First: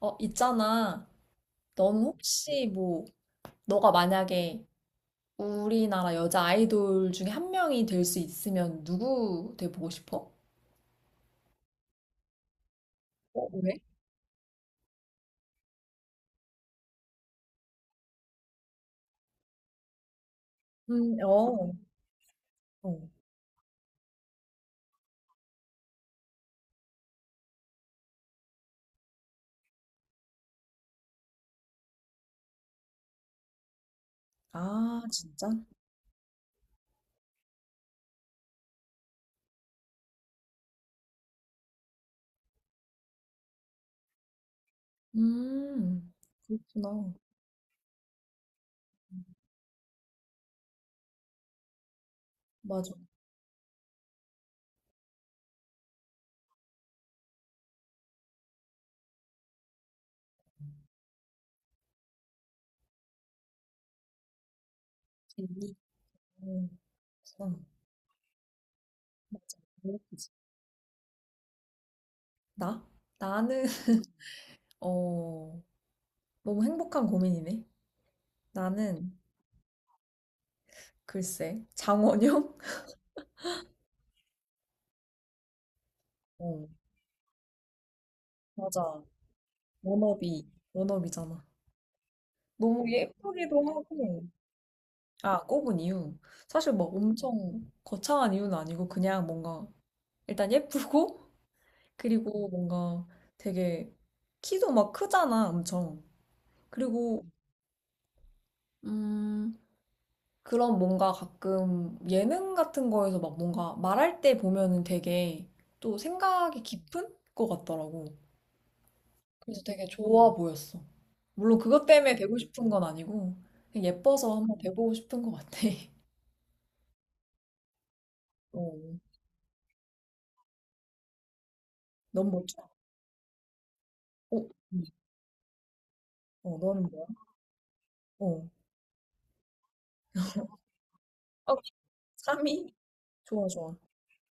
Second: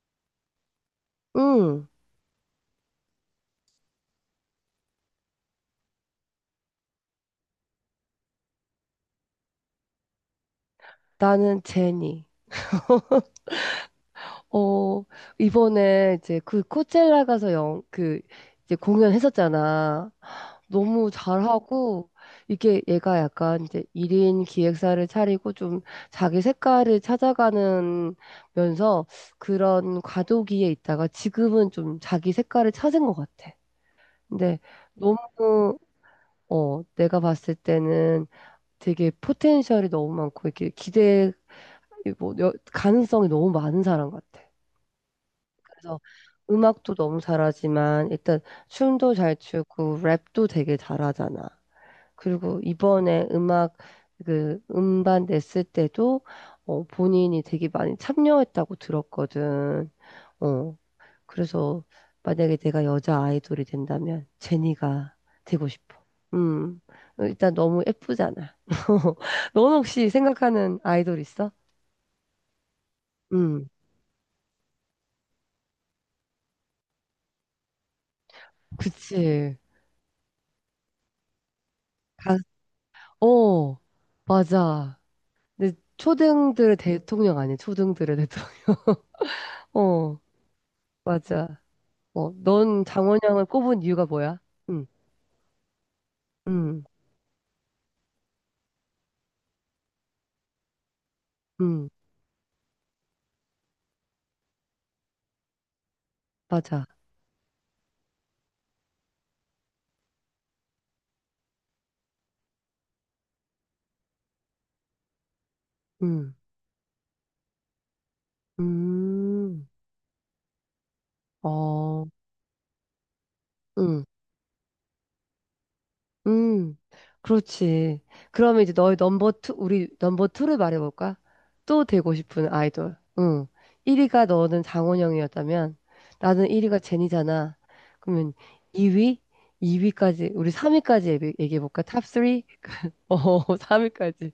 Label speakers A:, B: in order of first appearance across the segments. A: 어, 있잖아.
B: 응,
A: 넌 혹시 뭐, 너가 만약에 우리나라 여자 아이돌 중에 한 명이 될 수 있으면 누구 돼보고 싶어?
B: 나는 제니.
A: 어, 왜?
B: 어, 이번에 이제 그 코첼라 가서 영, 그 이제 공연했었잖아. 너무
A: 어,
B: 잘하고, 이게
A: 어.
B: 얘가 약간 이제 1인 기획사를 차리고 좀 자기 색깔을 찾아가는 면서 그런 과도기에 있다가 지금은 좀 자기 색깔을 찾은 것 같아. 근데
A: 아, 진짜?
B: 너무, 내가 봤을 때는 되게 포텐셜이 너무 많고, 이렇게 기대, 이뭐 가능성이 너무 많은 사람 같아. 그래서
A: 음,
B: 음악도
A: 그렇구나.
B: 너무 잘하지만 일단 춤도 잘 추고 랩도 되게 잘하잖아. 그리고
A: 맞아.
B: 이번에 음악 그 음반 냈을 때도 본인이 되게 많이 참여했다고 들었거든. 어, 그래서 만약에 내가 여자 아이돌이 된다면 제니가 되고
A: 이-
B: 싶어.
A: 어,
B: 음, 일단
A: 참,
B: 너무 예쁘잖아.
A: 맞아.
B: 넌 혹시
A: 그렇지.
B: 생각하는 아이돌 있어?
A: 나? 나는,
B: 음,
A: 어, 너무 행복한 고민이네. 나는,
B: 그치.
A: 글쎄,
B: 가,
A: 장원영?
B: 어, 맞아. 근데
A: 어,
B: 초등들의 대통령 아니야, 초등들의 대통령.
A: 맞아.
B: 어,
A: 워너비, 워너비잖아.
B: 맞아. 넌
A: 너무
B: 장원영을
A: 예쁘기도
B: 꼽은 이유가
A: 하고,
B: 뭐야? 응,
A: 아, 꼽은 이유. 사실
B: 응,
A: 막 엄청 거창한 이유는 아니고, 그냥 뭔가, 일단 예쁘고,
B: 응,
A: 그리고 뭔가 되게, 키도 막 크잖아, 엄청.
B: 맞아.
A: 그리고, 음, 그런 뭔가 가끔 예능 같은 거에서 막 뭔가 말할 때 보면은 되게 또
B: 응,
A: 생각이 깊은 것 같더라고. 그래서
B: 음,
A: 되게 좋아 보였어. 물론 그것
B: 어,
A: 때문에 되고 싶은 건 아니고, 그냥
B: 응.
A: 예뻐서 한번 돼보고 싶은 것 같아.
B: 음, 그렇지. 그러면 이제
A: 어,
B: 우리 넘버 투를 말해볼까? 또 되고
A: 너무
B: 싶은
A: 멋져.
B: 아이돌. 응. 1위가
A: 어,
B: 너는
A: 음.
B: 장원영이었다면, 나는
A: 어,
B: 1위가
A: 너는 뭐야?
B: 제니잖아. 그러면
A: 어.
B: 2위? 2위까지, 우리 3위까지
A: 어,
B: 얘기해볼까? 탑
A: 삼
B: 3?
A: 위 좋아, 좋아.
B: 3위까지.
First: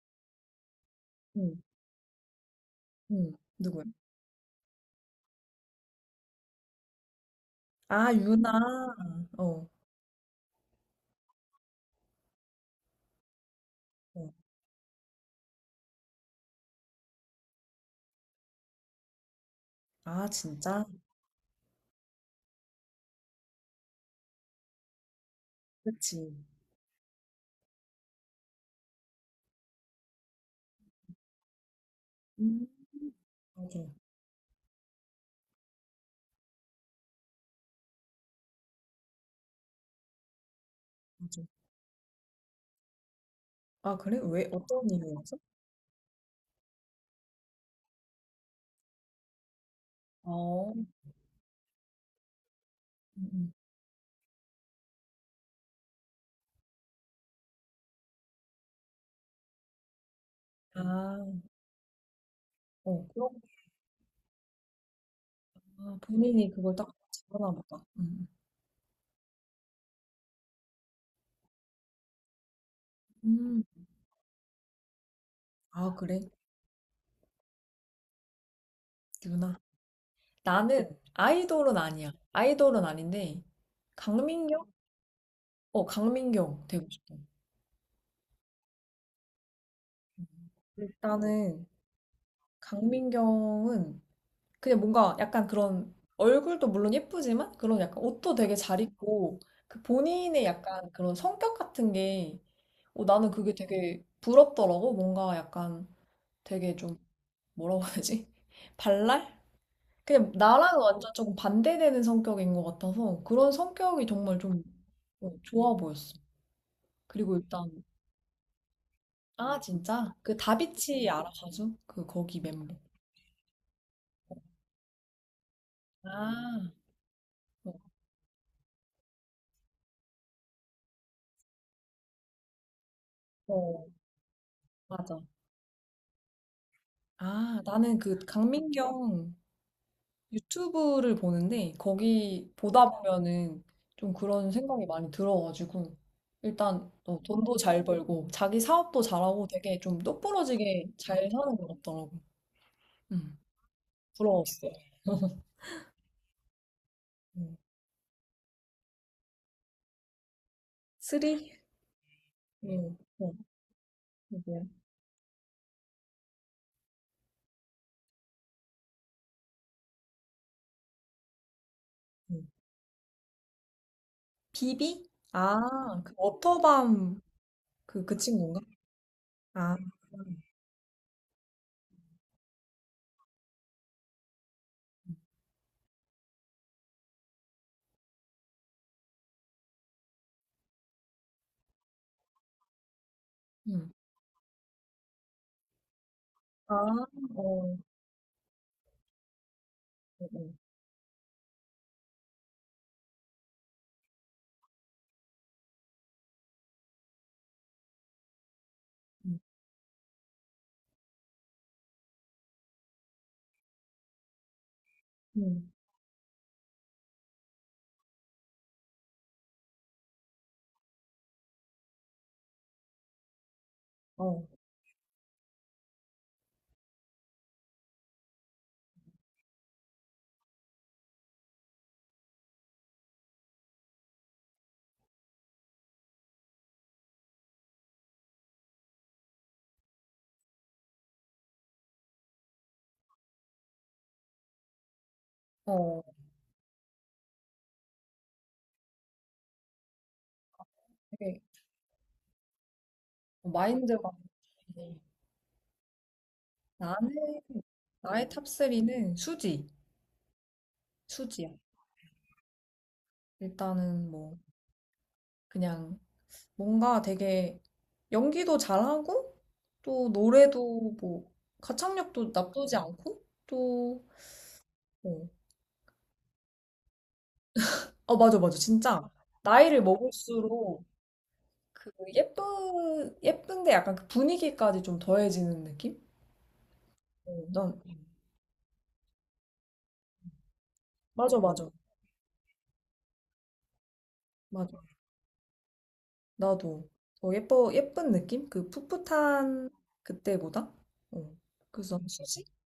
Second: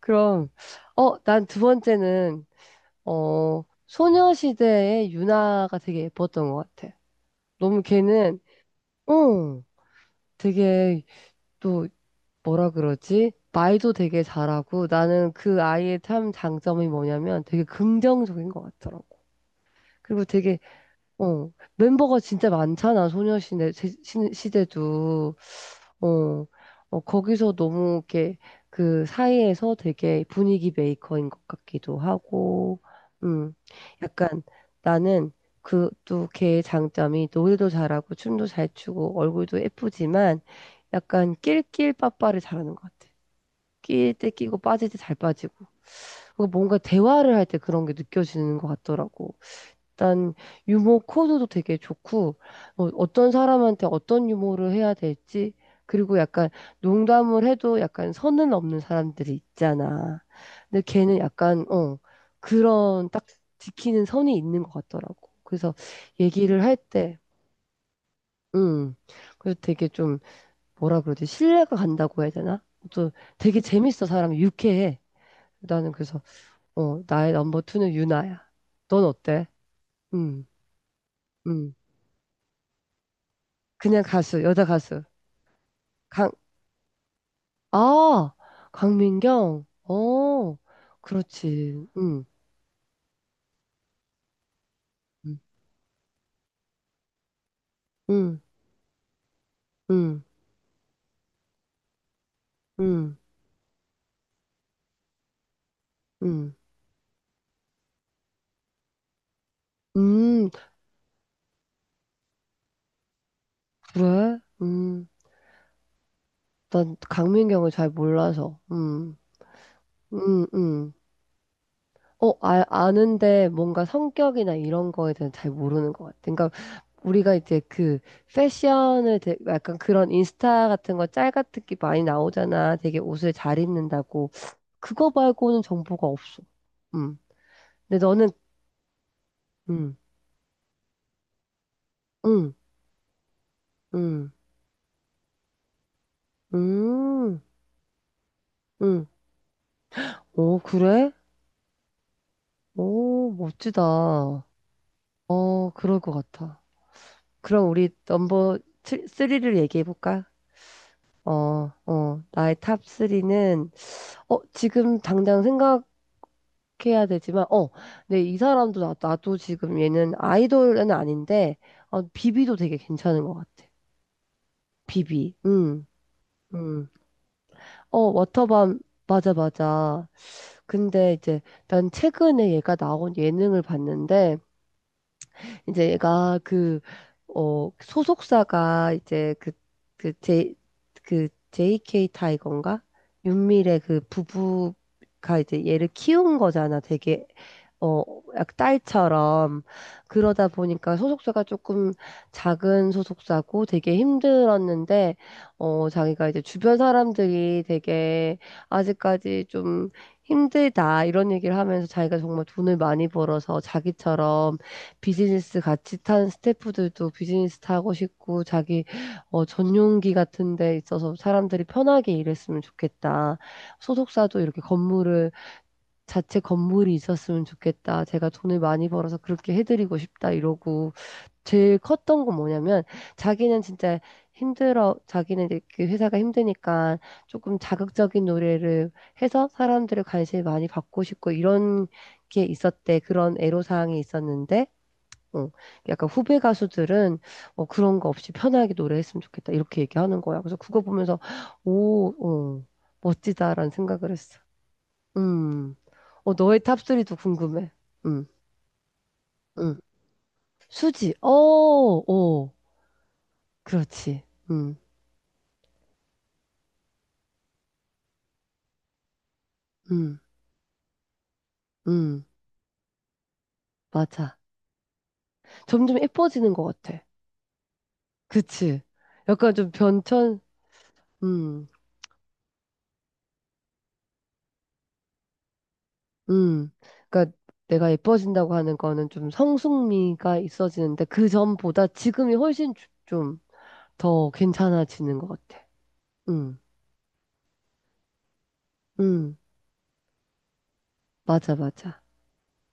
B: 그럼, 난
A: 응,
B: 두 번째는,
A: 응. 누구야?
B: 소녀시대의 유나가 되게 예뻤던 것 같아. 너무
A: 아,
B: 걔는,
A: 유나.
B: 어,
A: 어,
B: 되게, 또 뭐라 그러지? 말도 되게
A: 어.
B: 잘하고 나는 그 아이의 참 장점이 뭐냐면 되게 긍정적인 것 같더라고. 그리고
A: 아,
B: 되게
A: 진짜?
B: 멤버가 진짜 많잖아. 소녀시대 시대도
A: 그치.
B: 어, 거기서 너무 이렇게 그 사이에서 되게 분위기 메이커인 것 같기도
A: 음,
B: 하고 음
A: 맞아,
B: 약간 나는 그 또 걔의 장점이 노래도 잘하고 춤도 잘 추고 얼굴도 예쁘지만 약간
A: 맞아.
B: 낄낄빠빠를 잘하는 것 같아.
A: 아,
B: 끼일
A: 그래?
B: 때
A: 왜?
B: 끼고
A: 어떤
B: 빠질 때 잘
A: 이유였어?
B: 빠지고. 그 뭔가 대화를 할 때 그런 게 느껴지는 것 같더라고. 일단
A: 어,
B: 유머 코드도 되게 좋고 어떤
A: 음.
B: 사람한테 어떤 유머를 해야 될지. 그리고 약간 농담을 해도 약간 선을 넘는 사람들이 있잖아. 근데 걔는
A: 아,
B: 약간
A: 어,
B: 그런 딱
A: 그렇구나.
B: 지키는 선이 있는 것 같더라고. 그래서
A: 본인이
B: 얘기를 할
A: 그걸 딱
B: 때,
A: 잡아나 보다.
B: 음, 그래서 되게 좀 뭐라 그러지? 신뢰가 간다고 해야 되나? 또 되게
A: 음.
B: 재밌어. 사람이 유쾌해. 나는
A: 아,
B: 그래서
A: 그래?
B: 나의 넘버 투는 유나야. 넌 어때?
A: 유나.
B: 음,
A: 나는
B: 음.
A: 아이돌은 아니야. 아이돌은 아닌데,
B: 그냥 가수, 여자
A: 강민경?
B: 가수.
A: 어,
B: 강,
A: 강민경 되고 싶어.
B: 아, 강민경.
A: 응. 일단은,
B: 그렇지.
A: 강민경은 그냥 뭔가
B: 음,
A: 약간 그런 얼굴도 물론 예쁘지만 그런 약간 옷도
B: 음,
A: 되게 잘 입고 그
B: 음,
A: 본인의 약간 그런 성격 같은 게 어,
B: 음,
A: 나는 그게 되게 부럽더라고. 뭔가 약간
B: 음,
A: 되게 좀 뭐라고 해야 되지? 발랄? 그냥
B: 음,
A: 나랑 완전 조금 반대되는 성격인 것 같아서 그런 성격이
B: 그래?
A: 정말 좀 어, 좋아 보였어.
B: 난
A: 그리고
B: 강민경을
A: 일단
B: 잘 몰라서.
A: 아, 진짜? 그
B: 음, 음.
A: 다비치 알아 가수? 그 거기 멤버.
B: 아는데 뭔가 성격이나 이런 거에 대해 잘 모르는 것 같아. 그러니까
A: 아,
B: 우리가 이제
A: 어,
B: 그 패션을 약간 그런 인스타 같은 거 짤 같은 게 많이 나오잖아. 되게 옷을 잘
A: 어,
B: 입는다고. 그거
A: 맞아.
B: 말고는 정보가 없어. 음.
A: 아, 나는
B: 근데
A: 그
B: 너는
A: 강민경
B: 음.
A: 유튜브를 보는데 거기
B: 음.
A: 보다 보면은 좀
B: 음.
A: 그런 생각이 많이 들어가지고 일단 어,
B: 음.
A: 돈도 잘 벌고 자기 사업도
B: 음.
A: 잘하고 되게 좀
B: 오,
A: 똑부러지게
B: 그래?
A: 잘 사는 것 같더라고.
B: 오,
A: 음,
B: 멋지다.
A: 부러웠어.
B: 그럴 것 같아.
A: 음.
B: 그럼 우리 넘버 3를 얘기해 볼까?
A: 쓰리?
B: 어, 나의 탑
A: 어,
B: 3는,
A: 그거.
B: 지금 당장 생각 해야 되지만, 근데 이 사람도 나도 지금 얘는 아이돌은 아닌데,
A: 음.
B: 비비도 되게 괜찮은 것 같아.
A: 비비?
B: 비비,
A: 아, 그
B: 음
A: 워터밤 그, 그 친구인가?
B: 워터밤, 맞아,
A: 아,
B: 맞아. 근데 이제 난 최근에 얘가 나온 예능을 봤는데, 이제 얘가 그, 소속사가 이제 그, 제, JK 타이거인가? 윤미래
A: 음.
B: 그 부부가 이제 얘를 키운
A: 아,
B: 거잖아. 되게
A: 어,
B: 어, 약 딸처럼
A: 어,
B: 그러다
A: 어.
B: 보니까 소속사가 조금 작은 소속사고 되게 힘들었는데 자기가 이제 주변 사람들이 되게
A: 음,
B: 아직까지 좀 힘들다 이런 얘기를 하면서 자기가 정말 돈을 많이 벌어서 자기처럼 비즈니스
A: 음.
B: 같이 탄 스태프들도 비즈니스 타고 싶고, 자기 전용기 같은 데 있어서 사람들이 편하게 일했으면 좋겠다. 소속사도
A: 어,
B: 이렇게 건물을 자체 건물이 있었으면 좋겠다. 제가 돈을 많이 벌어서 그렇게 해드리고 싶다. 이러고. 제일 컸던 건 뭐냐면 자기는 진짜 힘들어. 자기는 이제 그 회사가 힘드니까 조금 자극적인 노래를 해서 사람들의 관심을 많이 받고 싶고 이런 게 있었대. 그런 애로사항이 있었는데 어,
A: 어.
B: 약간 후배 가수들은 그런 거 없이 편하게 노래했으면 좋겠다 이렇게 얘기하는 거야. 그래서 그거 보면서
A: 되게
B: 오, 멋지다라는 생각을
A: 마인드가
B: 했어.
A: 네.
B: 음. 너의 탑리
A: 나는
B: 도 궁금해. 응,
A: 나의 탑 3는 수지,
B: 응. 수지. 어,
A: 수지야.
B: 어.
A: 일단은
B: 그렇지.
A: 뭐
B: 응,
A: 그냥 뭔가 되게 연기도 잘하고 또
B: 응,
A: 노래도 뭐
B: 응.
A: 가창력도 나쁘지 않고 또
B: 맞아.
A: 어,
B: 점점 예뻐지는 것 같아.
A: 어 맞아 맞아
B: 그치?
A: 진짜
B: 약간 좀
A: 나이를
B: 변천,
A: 먹을수록
B: 음,
A: 그 예쁜 예쁜데 약간 그 분위기까지 좀 더해지는 느낌?
B: 음. 그러니까
A: 어, 난
B: 내가 예뻐진다고 하는 거는 좀 성숙미가 있어지는데 그
A: 맞아 맞아
B: 전보다 지금이 훨씬 좀 더
A: 맞아
B: 괜찮아지는 것 같아. 음,
A: 나도 더 예뻐 예쁜 느낌? 그
B: 음.
A: 풋풋한 그때보다? 어.
B: 맞아,
A: 그래서
B: 맞아.
A: 난 수지가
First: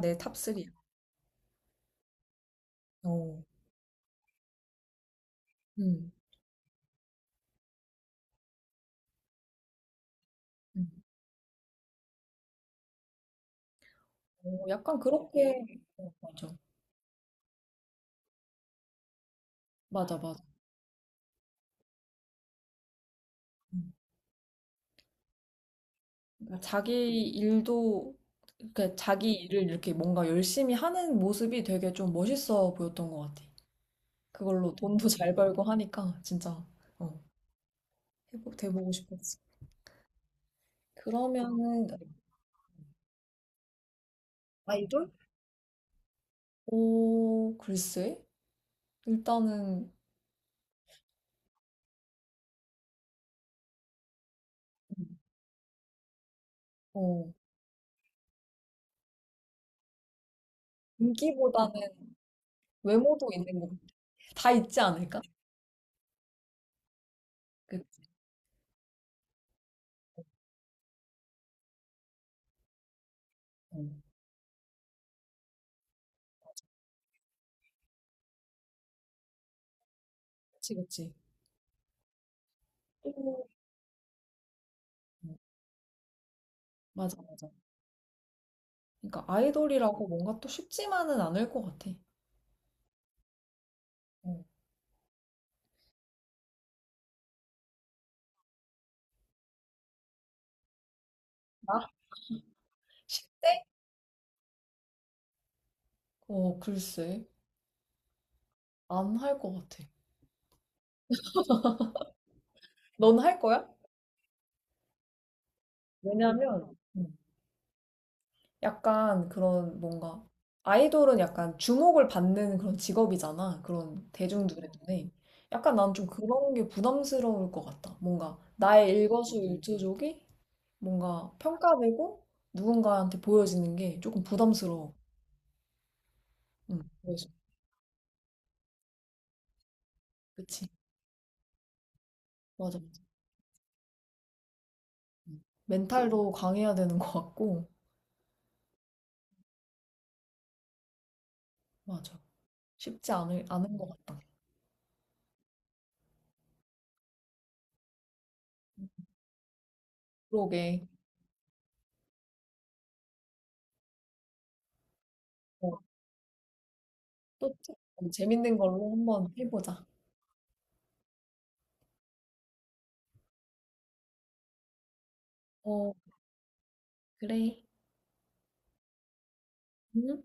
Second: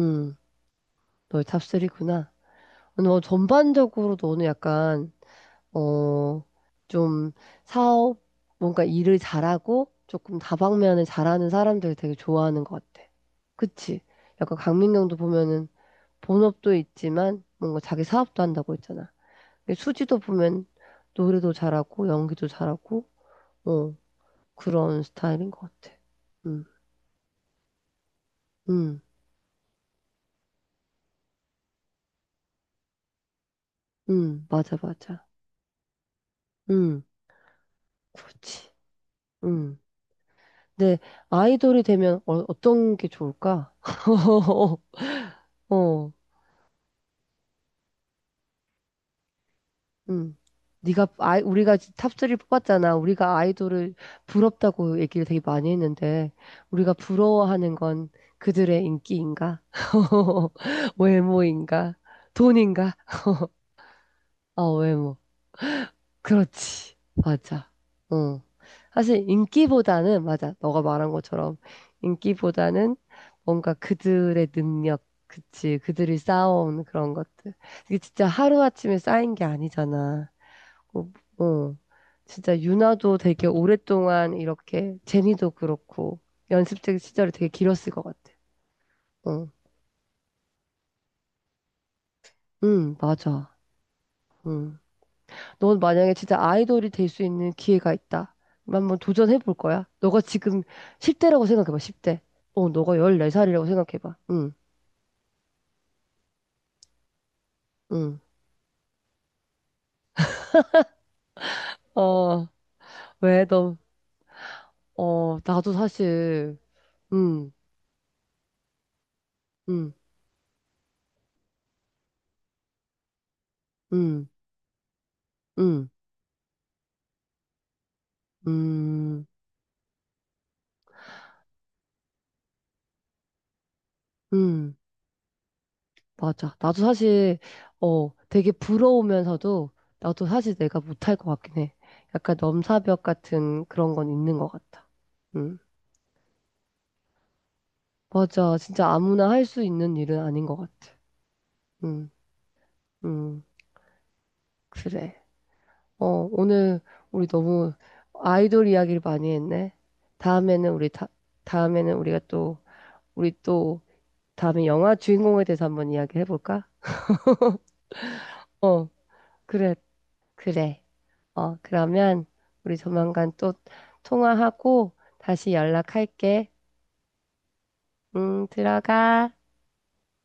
A: 내 탑3야.
B: 너의 탑리구나. 너
A: 어.
B: 전반적으로 너는 약간
A: 음.
B: 어, 좀 사업, 뭔가 일을 잘하고 조금
A: 음.
B: 다방면을 잘하는 사람들 되게 좋아하는 것 같아. 그치?
A: 어,
B: 약간
A: 약간
B: 강민경도
A: 그렇게
B: 보면은
A: 어, 맞아.
B: 본업도 있지만 뭔가 자기 사업도 한다고 했잖아. 근데
A: 맞아,
B: 수지도
A: 맞아.
B: 보면 노래도 잘하고 연기도 잘하고
A: 음.
B: 어, 그런 스타일인 것 같아.
A: 그러니까
B: 음,
A: 자기 일도 그러니까
B: 음,
A: 자기 일을 이렇게 뭔가 열심히 하는 모습이 되게 좀 멋있어 보였던 것 같아. 그걸로
B: 맞아,
A: 돈도
B: 맞아.
A: 잘 벌고 하니까 진짜
B: 음,
A: 어,
B: 그렇지.
A: 돼보고 싶었어.
B: 음. 근데 아이돌이
A: 그러면은
B: 되면 어떤 게 좋을까?
A: 아이돌?
B: 어.
A: 오, 글쎄. 일단은
B: 응. 네가 아이 우리가 탑3 뽑았잖아. 우리가 아이돌을 부럽다고
A: 음.
B: 얘기를 되게 많이 했는데 우리가
A: 어,
B: 부러워하는 건 그들의 인기인가?
A: 인기보다는
B: 외모인가? 돈인가?
A: 외모도 있는 것 같아. 다
B: 아,
A: 있지
B: 외모.
A: 않을까?
B: 그렇지. 맞아.
A: 그,
B: 어. 사실 인기보다는 맞아. 너가 말한 것처럼 인기보다는 뭔가
A: 어,
B: 그들의 능력, 그치? 그들이 쌓아온 그런 것들. 이게 진짜 하루아침에 쌓인 게 아니잖아.
A: 그치, 그치.
B: 어, 어. 진짜 유나도
A: 또,
B: 되게 오랫동안 이렇게
A: 어,
B: 제니도 그렇고 연습생
A: 맞아,
B: 시절이 되게
A: 맞아.
B: 길었을 것 같아.
A: 그러니까
B: 응,
A: 아이돌이라고 뭔가 또 쉽지만은 않을 것 같아.
B: 응, 맞아.
A: 어,
B: 응. 넌 만약에 진짜 아이돌이 될 수 있는 기회가 있다. 그럼 한번 도전해 볼 거야? 너가 지금 10대라고 생각해봐,
A: 나
B: 10대. 너가
A: 십
B: 14살이라고
A: 대
B: 생각해봐. 응,
A: 어, 글쎄.
B: 응.
A: 안 할 것 같아.
B: 어,
A: 넌 할
B: 왜
A: 거야?
B: 너, 나도 사실,
A: 왜냐면,
B: 응,
A: 약간 그런
B: 응,
A: 뭔가, 아이돌은 약간 주목을 받는 그런 직업이잖아. 그런
B: 응,
A: 대중들의 눈에. 약간
B: 응,
A: 난 좀 그런 게 부담스러울 것 같다. 뭔가 나의
B: 응,
A: 일거수일투족이 뭔가 평가되고 누군가한테 보여지는 게 조금
B: 응.
A: 부담스러워.
B: 맞아. 나도
A: 응, 그래서.
B: 사실, 되게 부러우면서도, 나도 사실
A: 그치.
B: 내가 못할 것 같긴 해. 약간
A: 맞아, 맞아.
B: 넘사벽 같은 그런 건 있는 것 같아.
A: 응.
B: 응.
A: 멘탈도 강해야 되는 것 같고,
B: 맞아. 진짜 아무나 할 수 있는 일은 아닌 것 같아. 응,
A: 맞아.
B: 응.
A: 않은 것 같다.
B: 그래. 어, 오늘 우리 너무 아이돌 이야기를 많이 했네. 다음에는 우리,
A: 그러게.
B: 다, 다음에는 우리가 또, 우리 또, 다음에 영화 주인공에 대해서
A: 어,
B: 한번 이야기 해볼까?
A: 또, 재밌는
B: 어,
A: 걸로 한번
B: 그래.
A: 해보자.
B: 그래. 그러면 우리 조만간 또 통화하고 다시
A: 어,
B: 연락할게.
A: 그래.
B: 들어가.
A: 응?